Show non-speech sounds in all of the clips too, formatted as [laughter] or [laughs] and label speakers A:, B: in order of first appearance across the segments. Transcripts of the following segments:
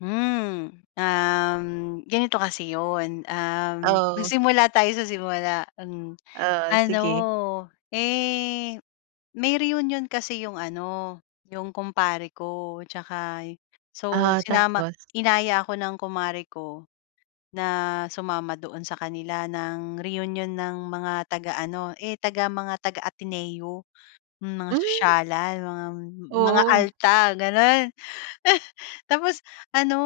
A: Hmm, um, ganito kasi iyon, um,
B: Oo.
A: magsimula tayo sa simula an
B: Oh,
A: ano
B: sige.
A: eh, may reunion kasi iyong ano, iyong kumpare ko at saka y so
B: Ah,
A: sinama
B: tapos?
A: inaya ako ng kumare ko na sumama doon sa kanila ng reunion ng mga taga ano, eh, taga mga taga-Ateneo mga
B: Hmm.
A: sosyalan mga mga
B: Oo.
A: alta ganun. [laughs] Tapos ano,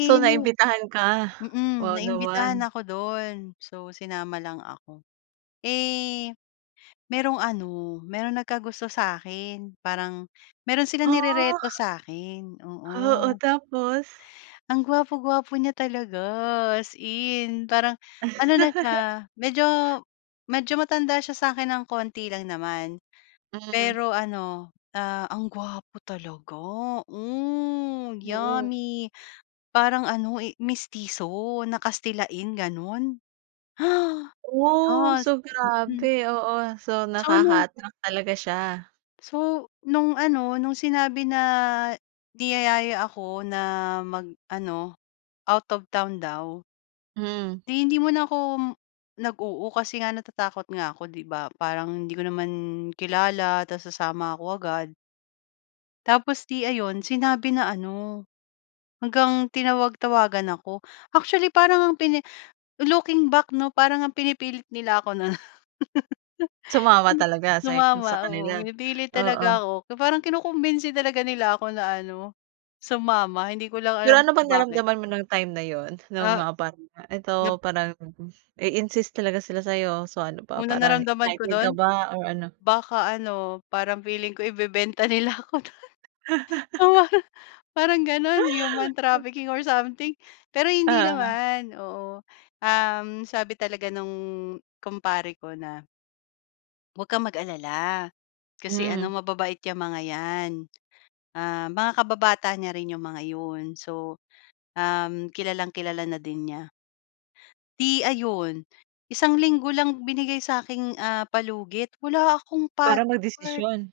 B: So
A: may
B: naimbitahan ka?
A: mm,
B: Wow,
A: naimbitahan
B: naman.
A: ako dun so sinama lang ako. Eh, merong ano, meron nagkagusto sa'kin, parang meron silang
B: Ah.
A: nirereto sa akin
B: Oo,
A: oo.
B: tapos?
A: Ang gwapo-gwapo niya talaga as in parang, ano na
B: [laughs]
A: siya medyo medyo matanda siya sa akin ng konti lang naman.
B: Hmm.
A: Pero ano, ah, ang gwapo talaga, hmm,
B: Oo.
A: yummy. Parang ano eh, mestiso na kastilain ganun. Ha!
B: Oh!
A: Yes,
B: So
A: mm.
B: grabe, oo, so,
A: So nung
B: nakaka-attract talaga siya.
A: so nung ano nung sinabi na niyayaya ako na mag ano, out of town daw
B: Mm.
A: di hindi muna ako m nag oo kasi nga natatakot nga ako di ba parang hindi ko naman kilala tapos sasama ako agad tapos 'di ayun, sinabi na ano, hanggang tinawag-tawagan ako. Actually, parang ang pini looking back no para ngang pinipilit nila ako na
B: Sumama
A: [laughs]
B: talaga say sa
A: Sumama, oo,
B: kanila?
A: pinipilit talaga
B: Oo.
A: ako. So parang kinukumbinsi talaga nila ako na ano, sumama hindi ko lang alam
B: Pero ano
A: kung
B: bang
A: bakit.
B: nararamdaman mo nung time na yun? Nung
A: Ah
B: mga parang ah, ito
A: nap
B: parang, mm, i-insist talaga sila sayo, so ano pa
A: Unang
B: parang
A: naramdaman ko
B: excited ka
A: dun?
B: ba or ano?
A: Baka ano, parang feeling ko ibebenta nila ako dun.
B: [laughs]
A: Oo parang parang ganun, human trafficking or
B: [laughs]
A: something, pero hindi
B: Oo.
A: naman, oo, um, sabi talaga nung kumpare ko na huwag kang mag-alala, kasi ano
B: Hmm.
A: mababait iyang mga iyan, ah, mga kababata niya rin iyong mga iyon. So, um, kilalang-kilala na din niya. Di ayun, isang linggo lang binigay saking ah, palugit wala akong
B: Para
A: pathwork.
B: magdesisyon?